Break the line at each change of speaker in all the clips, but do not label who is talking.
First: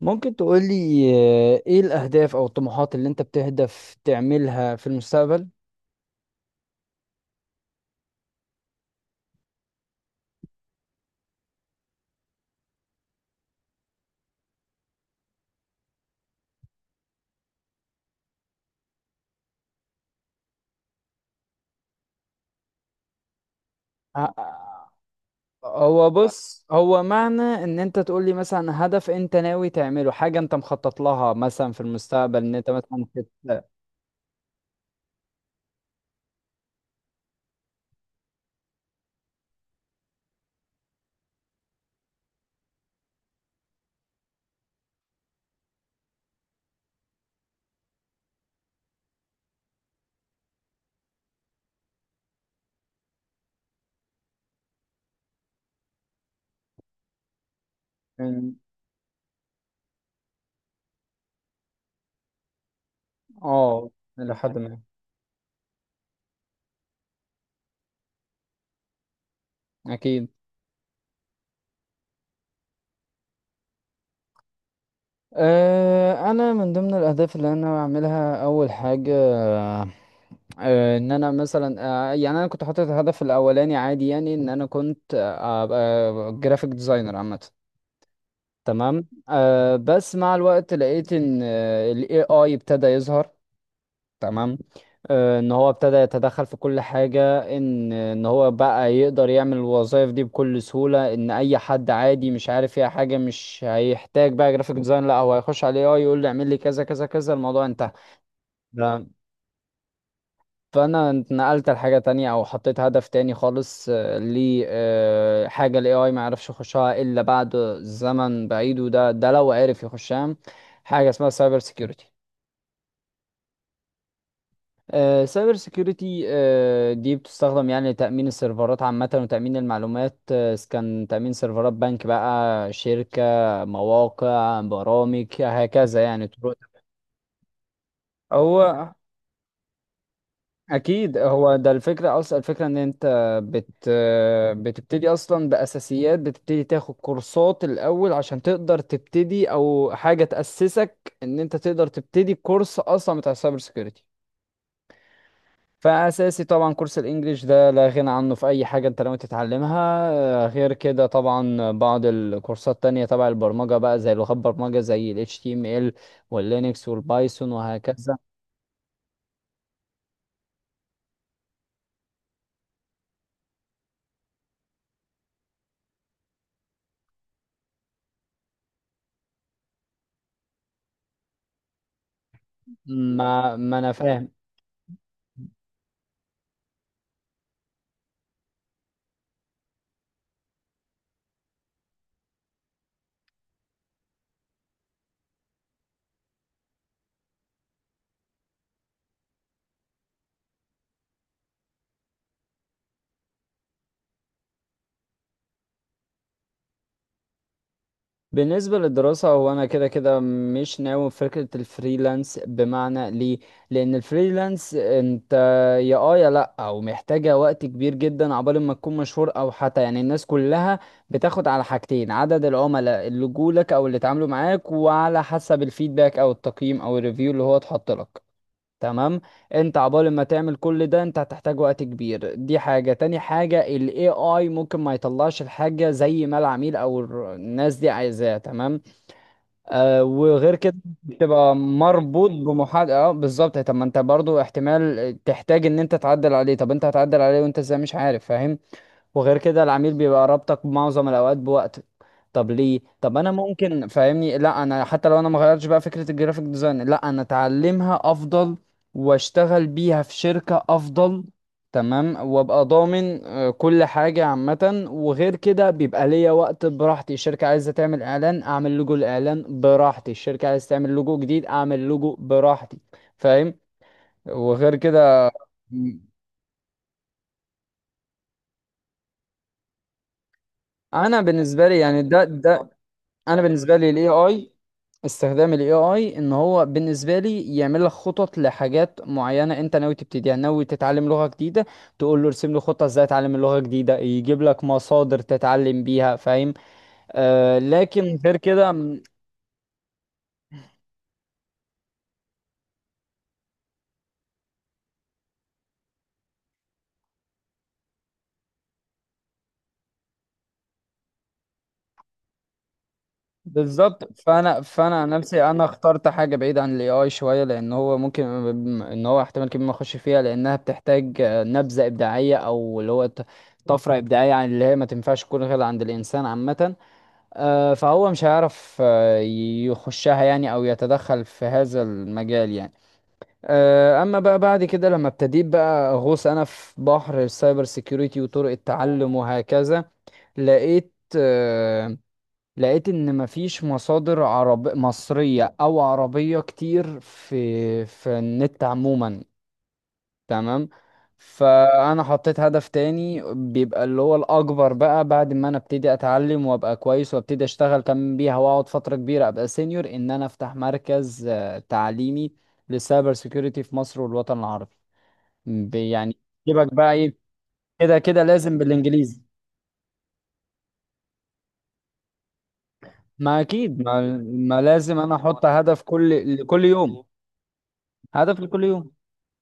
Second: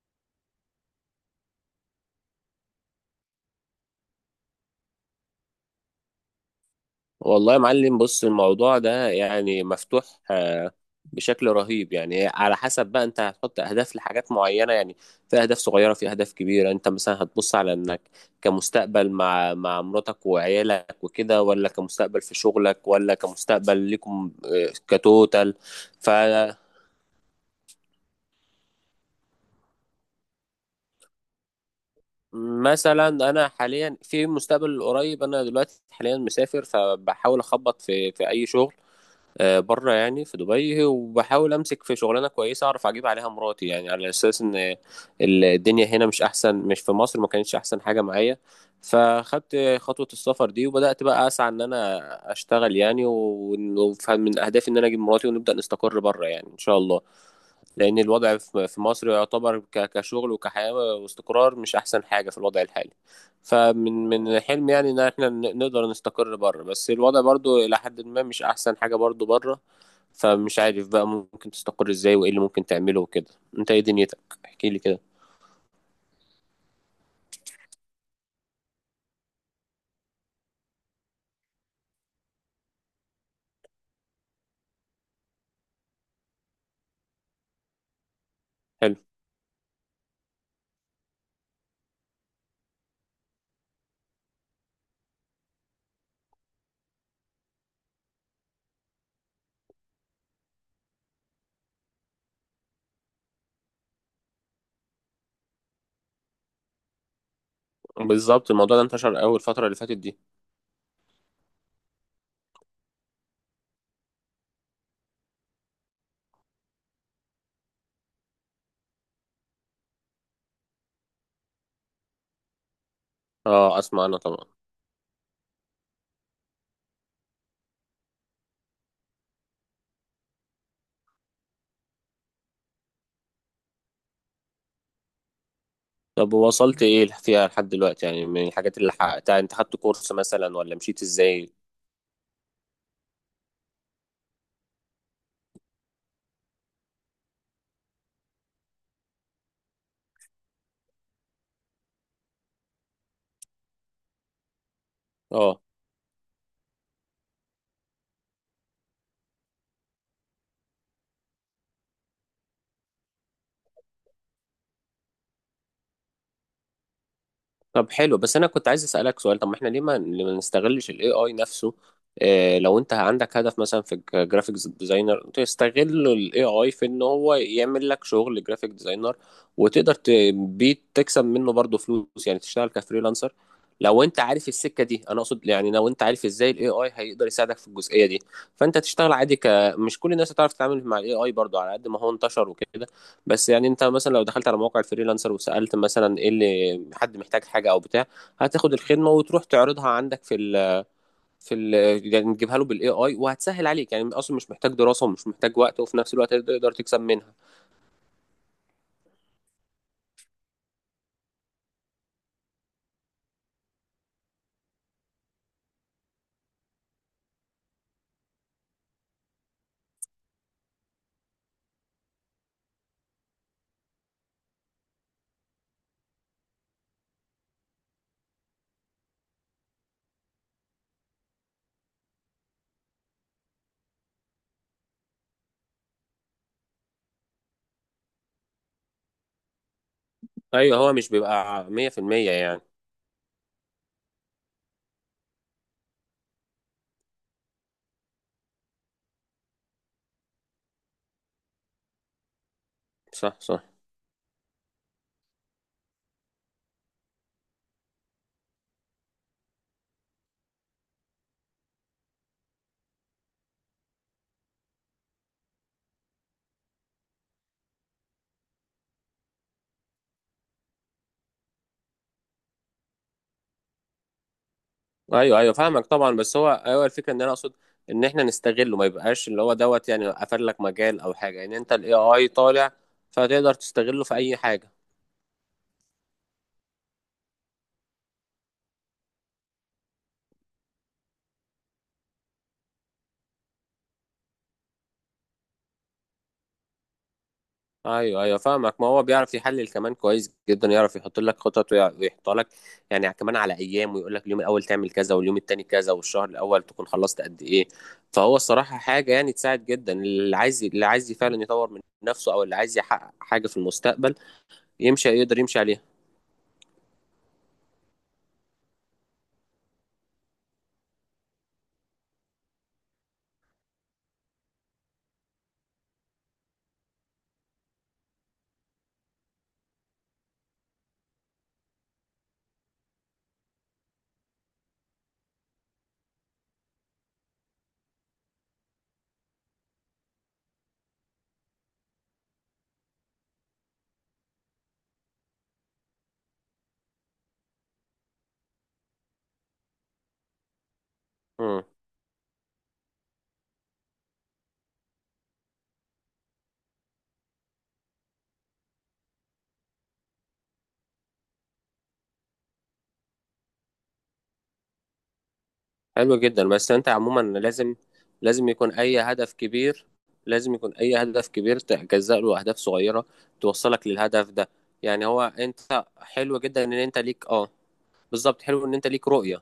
ممكن تقولي ايه الأهداف أو الطموحات اللي انت بتهدف تعملها في المستقبل؟
والله يا معلم، بص الموضوع ده يعني مفتوح آه، بشكل رهيب. يعني على حسب بقى انت هتحط اهداف لحاجات معينه يعني. في اهداف صغيره، في اهداف كبيره. انت مثلا هتبص على انك كمستقبل مع مراتك وعيالك وكده، ولا كمستقبل في شغلك، ولا كمستقبل لكم
ه-
كتوتال.
هو بص، هو معنى ان انت تقولي مثلا هدف انت ناوي تعمله، حاجة انت مخطط لها مثلا في المستقبل، ان انت مثلا
فمثلا انا حاليا في المستقبل القريب، انا دلوقتي حاليا مسافر، فبحاول اخبط في اي شغل بره، يعني في دبي، وبحاول امسك في شغلانه كويسه اعرف اجيب عليها مراتي، يعني على اساس ان الدنيا هنا مش احسن، مش في مصر ما كانتش احسن حاجه معايا. فخدت خطوه السفر دي، وبدات بقى اسعى ان انا اشتغل يعني، ومن اهدافي ان انا اجيب مراتي ونبدا نستقر بره، يعني ان شاء الله. لأن الوضع
إن-
في مصر يعتبر كشغل وكحياة واستقرار، مش أحسن حاجة في الوضع الحالي.
اه،
فمن
إلى
من
حد
حلم
ما.
يعني إن احنا نقدر نستقر بره، بس الوضع برضو إلى حد ما مش أحسن حاجة برضو بره.
أكيد.
فمش عارف بقى ممكن تستقر إزاي، وإيه اللي ممكن تعمله وكده. أنت إيه دنيتك؟ احكي لي كده.
أه، أنا من ضمن الأهداف اللي أنا بعملها أول حاجة ان انا مثلا، يعني انا كنت حاطط الهدف الاولاني عادي، يعني ان انا كنت ابقى جرافيك ديزاينر عامه.
حلو.
تمام، بس مع الوقت لقيت ان ال AI ابتدى يظهر. تمام، ان هو ابتدى يتدخل في كل حاجة، ان هو بقى يقدر يعمل الوظائف دي بكل سهولة، ان اي حد عادي مش عارف فيها حاجة مش هيحتاج بقى جرافيك ديزاين، لا هو هيخش على ال AI يقول له اعمل لي كذا كذا كذا، الموضوع انتهى.
بالظبط، الموضوع ده
ده،
انتشر أول الفترة اللي فاتت دي.
فانا اتنقلت لحاجه تانية او حطيت هدف تاني خالص، لي حاجه الاي اي ما يعرفش يخشها الا بعد زمن بعيد، وده لو عرف يخشها، حاجه اسمها سايبر سيكيورتي.
أه، أسمع أنا طبعا.
سايبر سيكيورتي دي بتستخدم يعني لتأمين السيرفرات عامة وتأمين المعلومات، إذا كان تأمين سيرفرات بنك بقى، شركة، مواقع، برامج، هكذا يعني
طب
طرق.
وصلت إيه فيها لحد دلوقتي، يعني من الحاجات اللي
هو
حققتها؟ أنت خدت كورس مثلا، ولا مشيت
اكيد
إزاي؟
هو ده الفكره اصلا، الفكره ان انت بت بتبتدي اصلا باساسيات، بتبتدي تاخد كورسات الاول عشان تقدر تبتدي، او حاجه تاسسك ان انت تقدر تبتدي كورس اصلا بتاع السايبر سيكيورتي.
أه.
فاساسي طبعا كورس الانجليش، ده لا غنى عنه في اي حاجه انت لو تتعلمها. غير كده طبعا بعض الكورسات التانية تبع البرمجه بقى، زي لغات برمجه زي ال HTML واللينكس والبايثون
طب حلو،
وهكذا.
بس انا كنت عايز اسالك سؤال. طب ما احنا ليه ما نستغلش الاي اي نفسه؟ إيه لو انت عندك هدف مثلا في جرافيكس ديزاينر، تستغل الاي اي في ان هو يعمل لك شغل جرافيك ديزاينر، وتقدر بيه تكسب منه برضه فلوس، يعني تشتغل كفريلانسر.
ما انا
لو انت
فاهم.
عارف السكه دي، انا اقصد يعني لو انت عارف ازاي الاي اي هيقدر يساعدك في الجزئيه دي، فانت تشتغل عادي ك. مش كل الناس هتعرف تتعامل مع الاي اي برضه، على قد ما هو انتشر وكده. بس يعني انت مثلا لو دخلت على موقع الفريلانسر، وسألت مثلا ايه اللي حد محتاج حاجة او بتاع، هتاخد الخدمة وتروح تعرضها عندك في ال في ال يعني تجيبها له بالاي اي، وهتسهل عليك يعني، اصلا مش محتاج دراسة ومش محتاج وقت، وفي نفس الوقت تقدر تكسب منها.
بالنسبة للدراسة، هو أنا كده كده مش ناوي في فكرة الفريلانس، بمعنى ليه؟ لأن الفريلانس أنت، يا يا لأ، أو محتاجة وقت كبير جدا عقبال ما تكون مشهور، أو حتى يعني الناس كلها بتاخد على حاجتين: عدد العملاء اللي جولك أو اللي اتعاملوا معاك، وعلى حسب الفيدباك أو التقييم أو الريفيو اللي هو اتحط لك. تمام، انت عبال ما تعمل كل ده انت هتحتاج وقت كبير، دي حاجة. تاني حاجة، ال AI ممكن ما يطلعش الحاجة زي ما العميل او الناس دي عايزاها، تمام. وغير كده
ايوه، هو مش
بتبقى
بيبقى
مربوط
100% يعني.
بمحاد. اه بالظبط، طب ما انت برضو احتمال تحتاج ان انت تعدل عليه، طب انت هتعدل عليه وانت ازاي مش عارف، فاهم. وغير كده العميل بيبقى رابطك معظم الاوقات بوقتك. طب ليه؟ طب انا
صح صح.
ممكن، فاهمني، لا انا حتى لو انا ما غيرتش بقى فكره الجرافيك ديزاين، لا انا اتعلمها افضل واشتغل بيها في شركه افضل. تمام، وابقى ضامن كل حاجه عامه، وغير كده بيبقى ليا وقت براحتي. الشركه عايزه تعمل اعلان، اعمل لوجو الاعلان براحتي. الشركه عايزه تعمل لوجو جديد، اعمل لوجو براحتي، فاهم. وغير كده،
ايوه ايوه فاهمك طبعا، بس هو ايوه الفكرة ان انا اقصد ان احنا نستغله، ما يبقاش اللي هو دوت يعني قفل لك مجال او
انا
حاجة، يعني
بالنسبه
انت
لي
الاي
يعني ده
اي
ده
طالع،
انا
فتقدر
بالنسبه لي
تستغله
الاي
في اي
اي،
حاجة.
استخدام الاي اي ان هو بالنسبه لي يعمل لك خطط لحاجات معينه انت ناوي تبتديها. يعني ناوي تتعلم لغه جديده، تقول له ارسم لي خطه ازاي اتعلم اللغه الجديده، يجيب لك مصادر تتعلم بيها، فاهم. لكن
ايوه
غير
ايوه
كده
فاهمك، ما هو بيعرف يحلل كمان كويس جدا، يعرف يحط لك خطط ويحطها لك يعني كمان على ايام، ويقول لك اليوم الاول تعمل كذا، واليوم التاني كذا، والشهر الاول تكون خلصت قد ايه. فهو الصراحه حاجه يعني تساعد جدا، اللي عايز فعلا يطور من نفسه، او اللي عايز يحقق حاجه في
بالظبط.
المستقبل،
فانا عن
يمشي يقدر
نفسي،
يمشي
انا
عليها.
اخترت حاجه بعيده عن الاي اي شويه، لان هو ممكن ان هو احتمال كبير ما اخش فيها لانها بتحتاج نبذه ابداعيه، او اللي هو طفره ابداعيه عن اللي هي ما تنفعش تكون غير عند الانسان عامه. فهو مش هيعرف يخشها يعني، او يتدخل في هذا المجال يعني. اما بقى بعد كده لما ابتديت بقى اغوص انا في بحر السايبر سيكيورتي وطرق التعلم وهكذا، لقيت، آه، لقيت ان مفيش مصادر عرب مصرية او عربية كتير في النت عموما. تمام،
امم.
فانا حطيت هدف تاني بيبقى اللي هو الاكبر بقى، بعد ما انا ابتدي اتعلم وابقى كويس وابتدي اشتغل كمان بيها واقعد فترة كبيرة ابقى سينيور، ان انا افتح مركز تعليمي للسايبر سيكيورتي في مصر والوطن العربي.
حلو
يعني
جدا، بس
يجيبك
انت
بقى ايه،
عموما لازم.
كده كده
لازم
لازم
يكون اي
بالانجليزي.
هدف كبير لازم يكون اي هدف كبير تجزأ له اهداف صغيره،
ما اكيد،
توصلك
ما,
للهدف ده.
ما لازم
يعني
انا
هو
احط هدف
انت
كل
حلو جدا
لكل
ان انت
يوم،
ليك، اه.
هدف
بالظبط،
لكل
حلو ان انت
يوم.
ليك رؤية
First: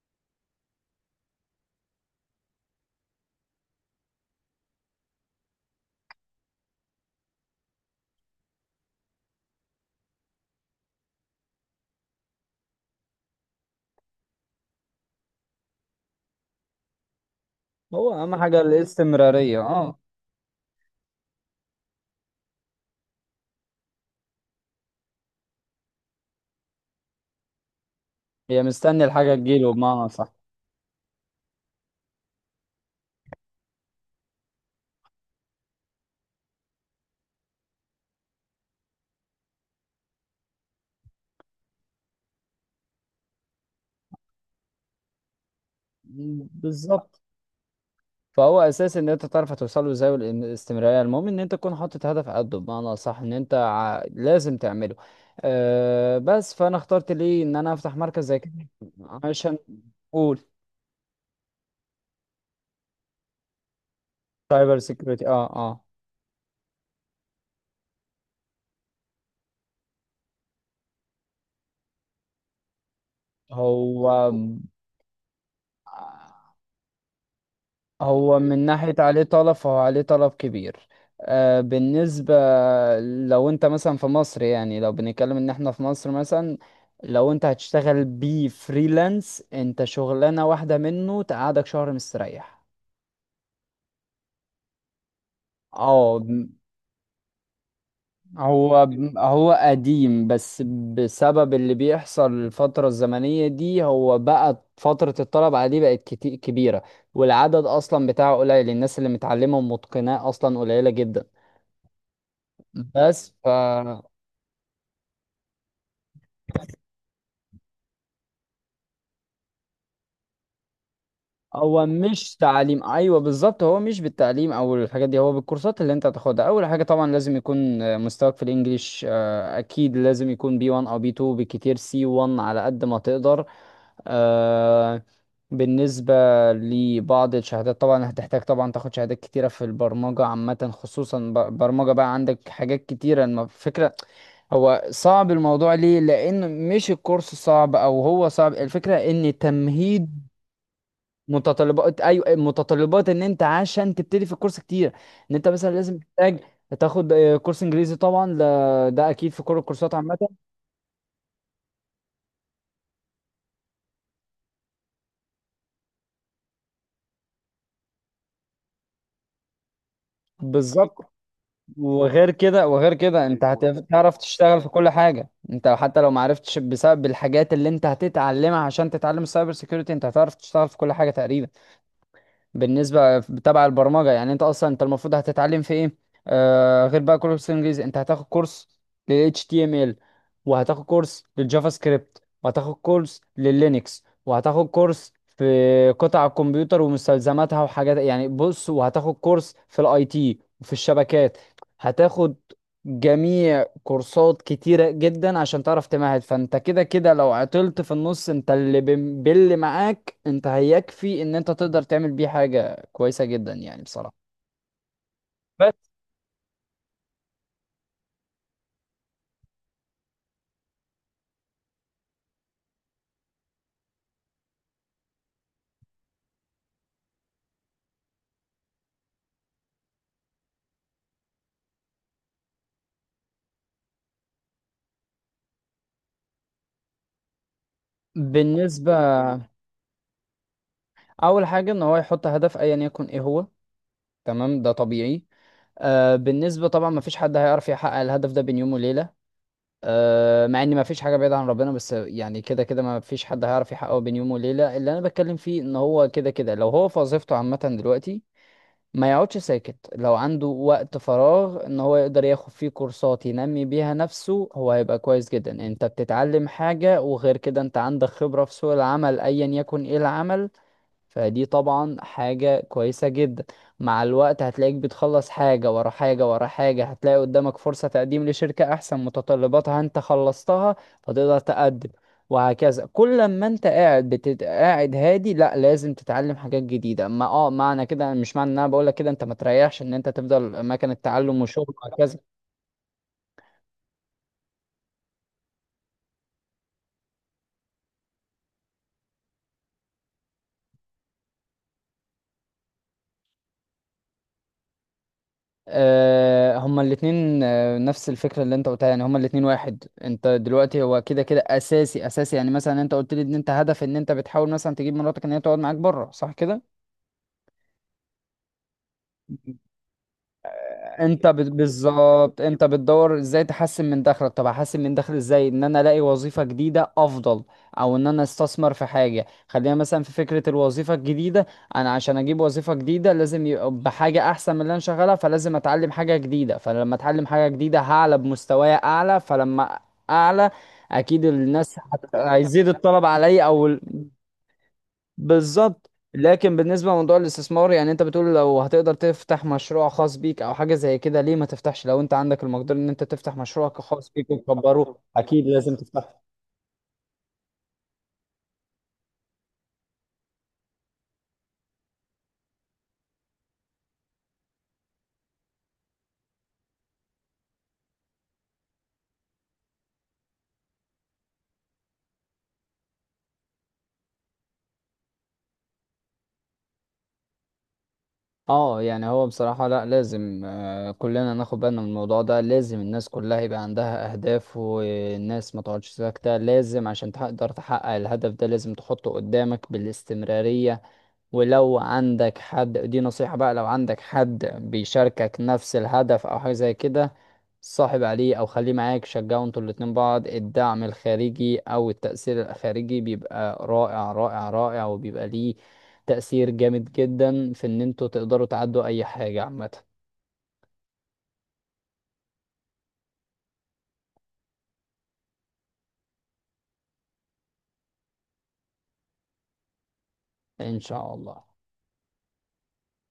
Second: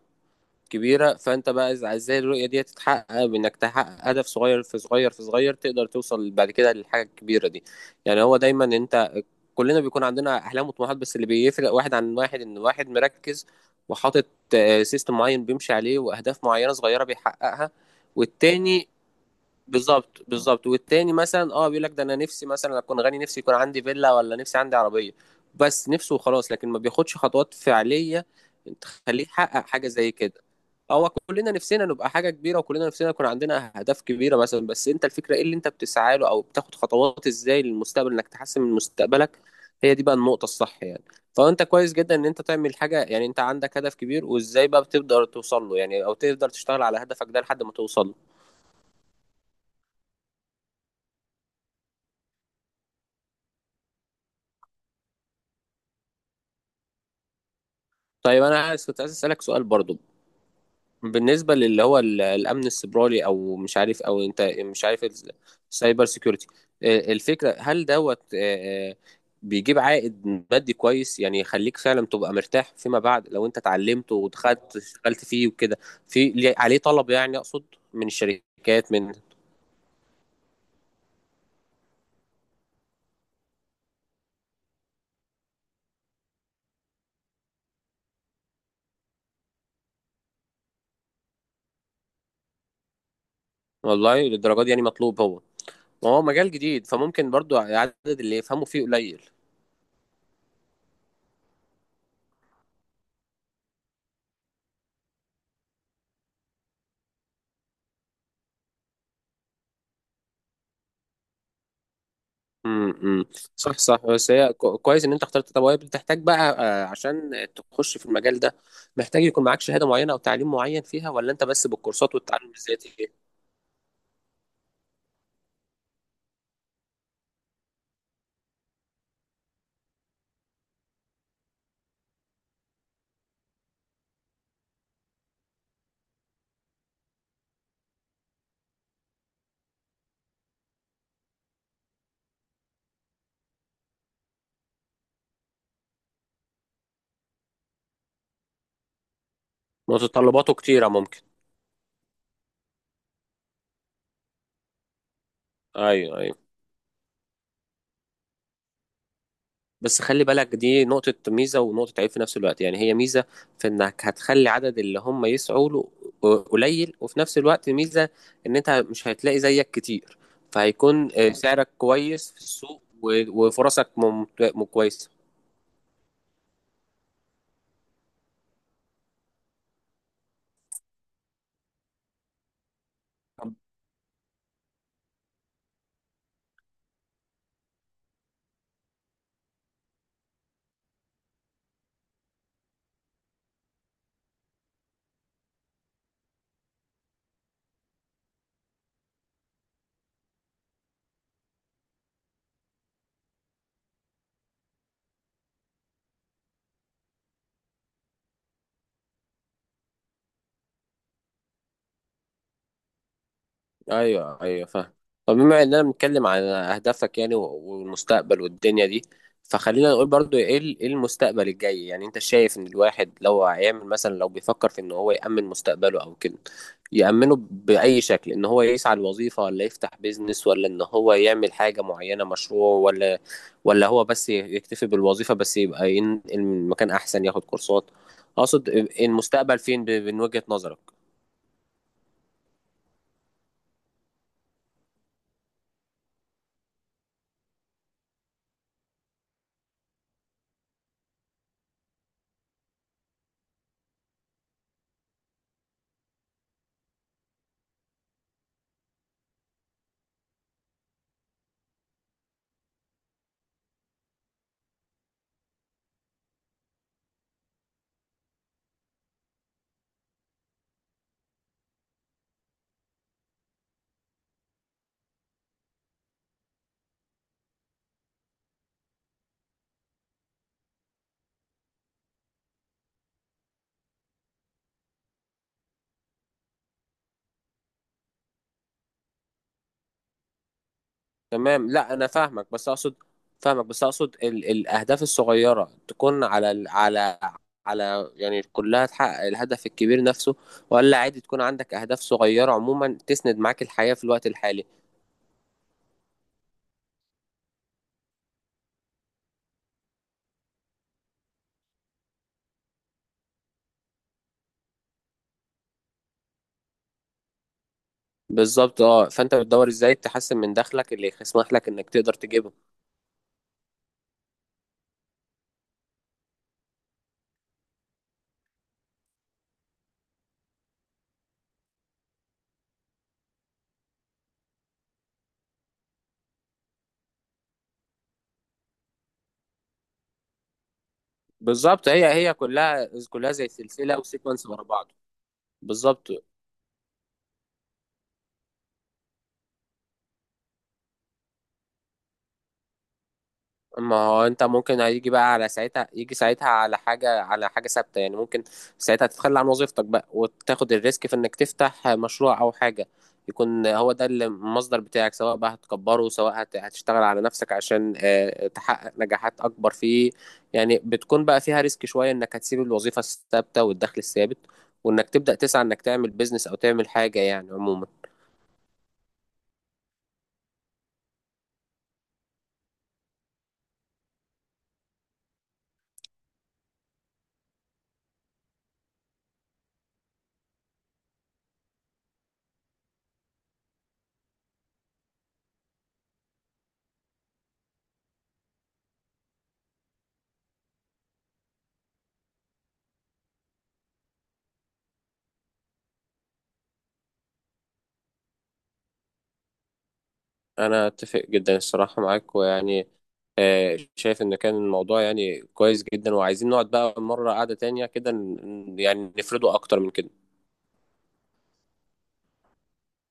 كبيرة. فانت بقى ازاي الرؤية دي تتحقق، بانك تحقق هدف صغير في صغير في صغير، تقدر توصل بعد كده للحاجة الكبيرة دي. يعني هو دايما انت، كلنا بيكون عندنا احلام وطموحات، بس اللي بيفرق واحد عن واحد ان واحد مركز وحاطط سيستم معين بيمشي عليه، واهداف معينة صغيرة بيحققها.
هو اهم حاجة
والتاني،
الاستمرارية، اه.
بالظبط بالظبط، والتاني مثلا اه، بيقول لك ده انا نفسي مثلا اكون غني، نفسي يكون عندي فيلا، ولا نفسي عندي عربيه. بس نفسه وخلاص، لكن ما بياخدش خطوات فعليه
هي مستني
تخليه
الحاجة
يحقق
تجيله،
حاجه
بمعنى
زي
صح.
كده. هو كلنا نفسنا نبقى حاجه كبيره، وكلنا نفسنا يكون عندنا اهداف كبيره مثلا، بس انت الفكره ايه اللي انت بتسعى له، او بتاخد خطوات ازاي للمستقبل انك تحسن من مستقبلك. هي دي بقى النقطه الصح يعني. فانت كويس جدا ان انت تعمل حاجه، يعني انت عندك هدف كبير، وازاي بقى بتقدر توصل له يعني، او تقدر تشتغل على
بالظبط،
هدفك ده لحد ما توصل له.
فهو اساس ان انت تعرف هتوصل له ازاي، والاستمراريه المهم ان انت تكون حاطط هدف قده، بمعنى اصح ان انت لازم تعمله. أه بس فانا اخترت ليه ان انا افتح مركز زي
طيب
كده،
انا عايز، كنت عايز اسالك
عشان
سؤال برضو.
اقول،
بالنسبه للي هو الامن السيبراني، او مش عارف، او انت
سايبر
مش عارف
سيكيورتي، اه اه.
السايبر سيكيورتي الفكره هل دوت، بيجيب عائد مادي كويس يعني، يخليك فعلا تبقى مرتاح فيما بعد لو انت
هو
اتعلمته ودخلت اشتغلت فيه وكده. عليه طلب يعني، اقصد من
هو من
الشركات،
ناحية
من.
عليه طلب، فهو عليه طلب كبير. بالنسبة، لو انت مثلا في مصر، يعني لو بنتكلم ان احنا في مصر مثلا، لو انت هتشتغل بيه فريلانس، انت شغلانة واحدة منه تقعدك شهر مستريح.
والله، للدرجه دي يعني مطلوب هو؟
اه
وهو مجال جديد، فممكن برضو عدد اللي يفهموا فيه قليل.
هو قديم، بس بسبب اللي بيحصل الفترة الزمنية دي هو بقى فترة الطلب عليه بقت كتير كبيرة، والعدد اصلا بتاعه قليل، الناس اللي متعلمة ومتقناه اصلا قليلة جدا.
امم.
بس ف
صح صح، بس هي كويس ان انت اخترت. طب وهي بتحتاج بقى عشان تخش في المجال ده، محتاج يكون معاك شهادة معينة او تعليم معين فيها، ولا انت بس
هو
بالكورسات
مش
والتعلم
تعليم،
الذاتي؟
ايوه بالظبط، هو مش بالتعليم او الحاجات دي، هو بالكورسات اللي انت هتاخدها. اول حاجه طبعا لازم يكون مستواك في الانجليش، اكيد لازم يكون بي 1 او بي 2، بكتير سي 1 على قد ما تقدر. آه، بالنسبه لبعض الشهادات طبعا، هتحتاج طبعا تاخد شهادات كتيره في البرمجه عامه، خصوصا برمجه، بقى عندك حاجات كتيره، فكره، هو صعب الموضوع ليه، لان مش الكورس صعب او هو صعب، الفكره ان تمهيد،
متطلباته كتيرة ممكن؟
متطلبات، ايوه متطلبات، ان انت عشان تبتدي في الكورس كتير، ان انت مثلا لازم
ايوه ايوه،
تحتاج تاخد كورس انجليزي طبعا، ده اكيد في كل الكورسات
بس
عامه،
خلي بالك دي نقطة ميزة ونقطة عيب في نفس الوقت. يعني هي ميزة في انك هتخلي عدد اللي هم يسعوا له قليل، وفي نفس الوقت ميزة ان انت مش هتلاقي زيك كتير.
بالظبط.
فهيكون سعرك
وغير
كويس في
كده،
السوق
وغير كده انت
وفرصك
هتعرف تشتغل في كل
كويسة.
حاجه، انت حتى لو ما عرفتش، بسبب الحاجات اللي انت هتتعلمها عشان تتعلم السايبر سيكيورتي انت هتعرف تشتغل في كل حاجه تقريبا. بالنسبه تبع البرمجه يعني، انت اصلا انت المفروض هتتعلم في ايه؟ غير بقى كورس انجليزي، انت هتاخد كورس لل HTML، وهتاخد كورس للجافا سكريبت، وهتاخد كورس لللينكس، وهتاخد كورس في قطع الكمبيوتر ومستلزماتها وحاجات، يعني بص، وهتاخد كورس في الاي تي وفي الشبكات. هتاخد جميع كورسات كتيرة جدا عشان تعرف تمهد، فانت كده كده لو عطلت في النص انت اللي باللي معاك، انت هيكفي ان انت تقدر تعمل بيه حاجة كويسة جدا يعني بصراحة.
ايوه ايوه فاهم. طب بما اننا
بس
بنتكلم على اهدافك يعني والمستقبل والدنيا دي، فخلينا نقول برضو ايه إيه المستقبل الجاي؟ يعني انت شايف ان الواحد لو هيعمل مثلا، لو بيفكر في ان هو يأمن مستقبله او كده، يأمنه بأي شكل؟ ان هو يسعى لوظيفة، ولا يفتح بيزنس، ولا ان هو يعمل حاجة معينة مشروع، ولا هو بس يكتفي بالوظيفة، بس يبقى ينقل من مكان احسن، ياخد كورسات. اقصد
بالنسبة،
إيه المستقبل فين من وجهة نظرك؟
أول حاجة إن هو يحط هدف أيا يكن إيه هو. تمام، ده طبيعي. بالنسبة طبعا، مفيش حد هيعرف يحقق الهدف ده بين يوم وليلة، مع إن مفيش حاجة بعيدة عن ربنا، بس يعني كده كده مفيش حد هيعرف يحققه بين يوم وليلة. اللي أنا بتكلم فيه إن هو كده كده لو هو في وظيفته عامة دلوقتي ما يقعدش ساكت، لو عنده وقت فراغ ان هو يقدر ياخد فيه كورسات ينمي بيها نفسه، هو هيبقى كويس جدا. انت بتتعلم حاجة، وغير كده انت عندك خبرة في سوق العمل ايا يكن ايه العمل، فدي طبعا حاجة كويسة جدا. مع الوقت هتلاقيك بتخلص حاجة ورا حاجة ورا حاجة، هتلاقي قدامك فرصة تقديم لشركة أحسن متطلباتها أنت خلصتها، فتقدر تقدم، وهكذا. كل ما أنت قاعد قاعد هادي، لا لازم تتعلم حاجات جديدة، ما معنى كده، مش معنى إن أنا بقولك كده أنت ما تريحش، إن أنت تفضل مكان، التعلم وشغل
تمام، لا انا
وهكذا.
فاهمك بس اقصد، الاهداف الصغيره تكون على على يعني كلها تحقق الهدف الكبير نفسه، ولا عادي تكون عندك اهداف صغيره عموما تسند معاك الحياه في الوقت الحالي؟
هما الاتنين، نفس الفكرة اللي انت قلتها، يعني هما الاتنين واحد. انت دلوقتي هو كده كده اساسي اساسي، يعني مثلا انت قلت لي ان انت هدف ان انت بتحاول مثلا تجيب مراتك ان هي تقعد معاك بره، صح كده؟
بالظبط اه، فانت بتدور ازاي تحسن من دخلك اللي
انت
يسمح لك انك تقدر
بالظبط
تجيبه.
انت بتدور ازاي تحسن من دخلك. طب هحسن من دخلي ازاي؟ ان انا الاقي وظيفة جديدة افضل، او ان انا استثمر في حاجة. خلينا مثلا في فكرة الوظيفة الجديدة، انا عشان اجيب وظيفة جديدة لازم يبقى بحاجة احسن من اللي انا شغالها، فلازم اتعلم حاجة جديدة، فلما اتعلم حاجة جديدة هعلى بمستواي اعلى، فلما اعلى اكيد الناس
بالظبط، هي هي
هيزيد
كلها
الطلب
كلها
عليا
زي
او
سلسله وسيكونس ورا بعض.
بالظبط.
بالظبط،
لكن بالنسبة لموضوع الاستثمار يعني، انت بتقول لو هتقدر تفتح مشروع خاص بيك او حاجة زي كده، ليه ما تفتحش؟ لو انت عندك المقدرة ان انت تفتح مشروعك
ما
الخاص
هو
بيك
انت ممكن
وتكبره،
هيجي بقى
اكيد
على
لازم
ساعتها، يجي
تفتح.
ساعتها على حاجة، ثابتة يعني، ممكن ساعتها تتخلى عن وظيفتك بقى، وتاخد الريسك في انك تفتح مشروع او حاجة يكون هو ده اللي المصدر بتاعك، سواء بقى هتكبره، سواء هتشتغل على نفسك عشان تحقق نجاحات اكبر فيه. يعني بتكون بقى فيها ريسك شوية، انك هتسيب الوظيفة الثابتة والدخل الثابت، وانك تبدأ تسعى انك تعمل بيزنس، او تعمل حاجة يعني عموما.
اه يعني هو بصراحة لا لازم، كلنا ناخد بالنا من الموضوع ده، لازم الناس كلها يبقى عندها اهداف، والناس ما تقعدش ساكتة، لازم عشان تقدر تحقق الهدف ده لازم تحطه قدامك بالاستمرارية. ولو عندك حد، دي نصيحة بقى، لو عندك حد بيشاركك نفس الهدف او حاجة زي كده، صاحب عليه او خليه معاك، شجعوا انتوا الاتنين بعض، الدعم الخارجي او التأثير الخارجي بيبقى رائع رائع رائع، وبيبقى ليه تأثير جامد جدا في ان انتوا تقدروا تعدوا اي حاجة عامة.
انا اتفق جدا الصراحه معاك، ويعني شايف ان كان الموضوع يعني كويس جدا، وعايزين نقعد بقى مره قعده تانية كده، يعني نفرده اكتر من كده.
ان شاء الله.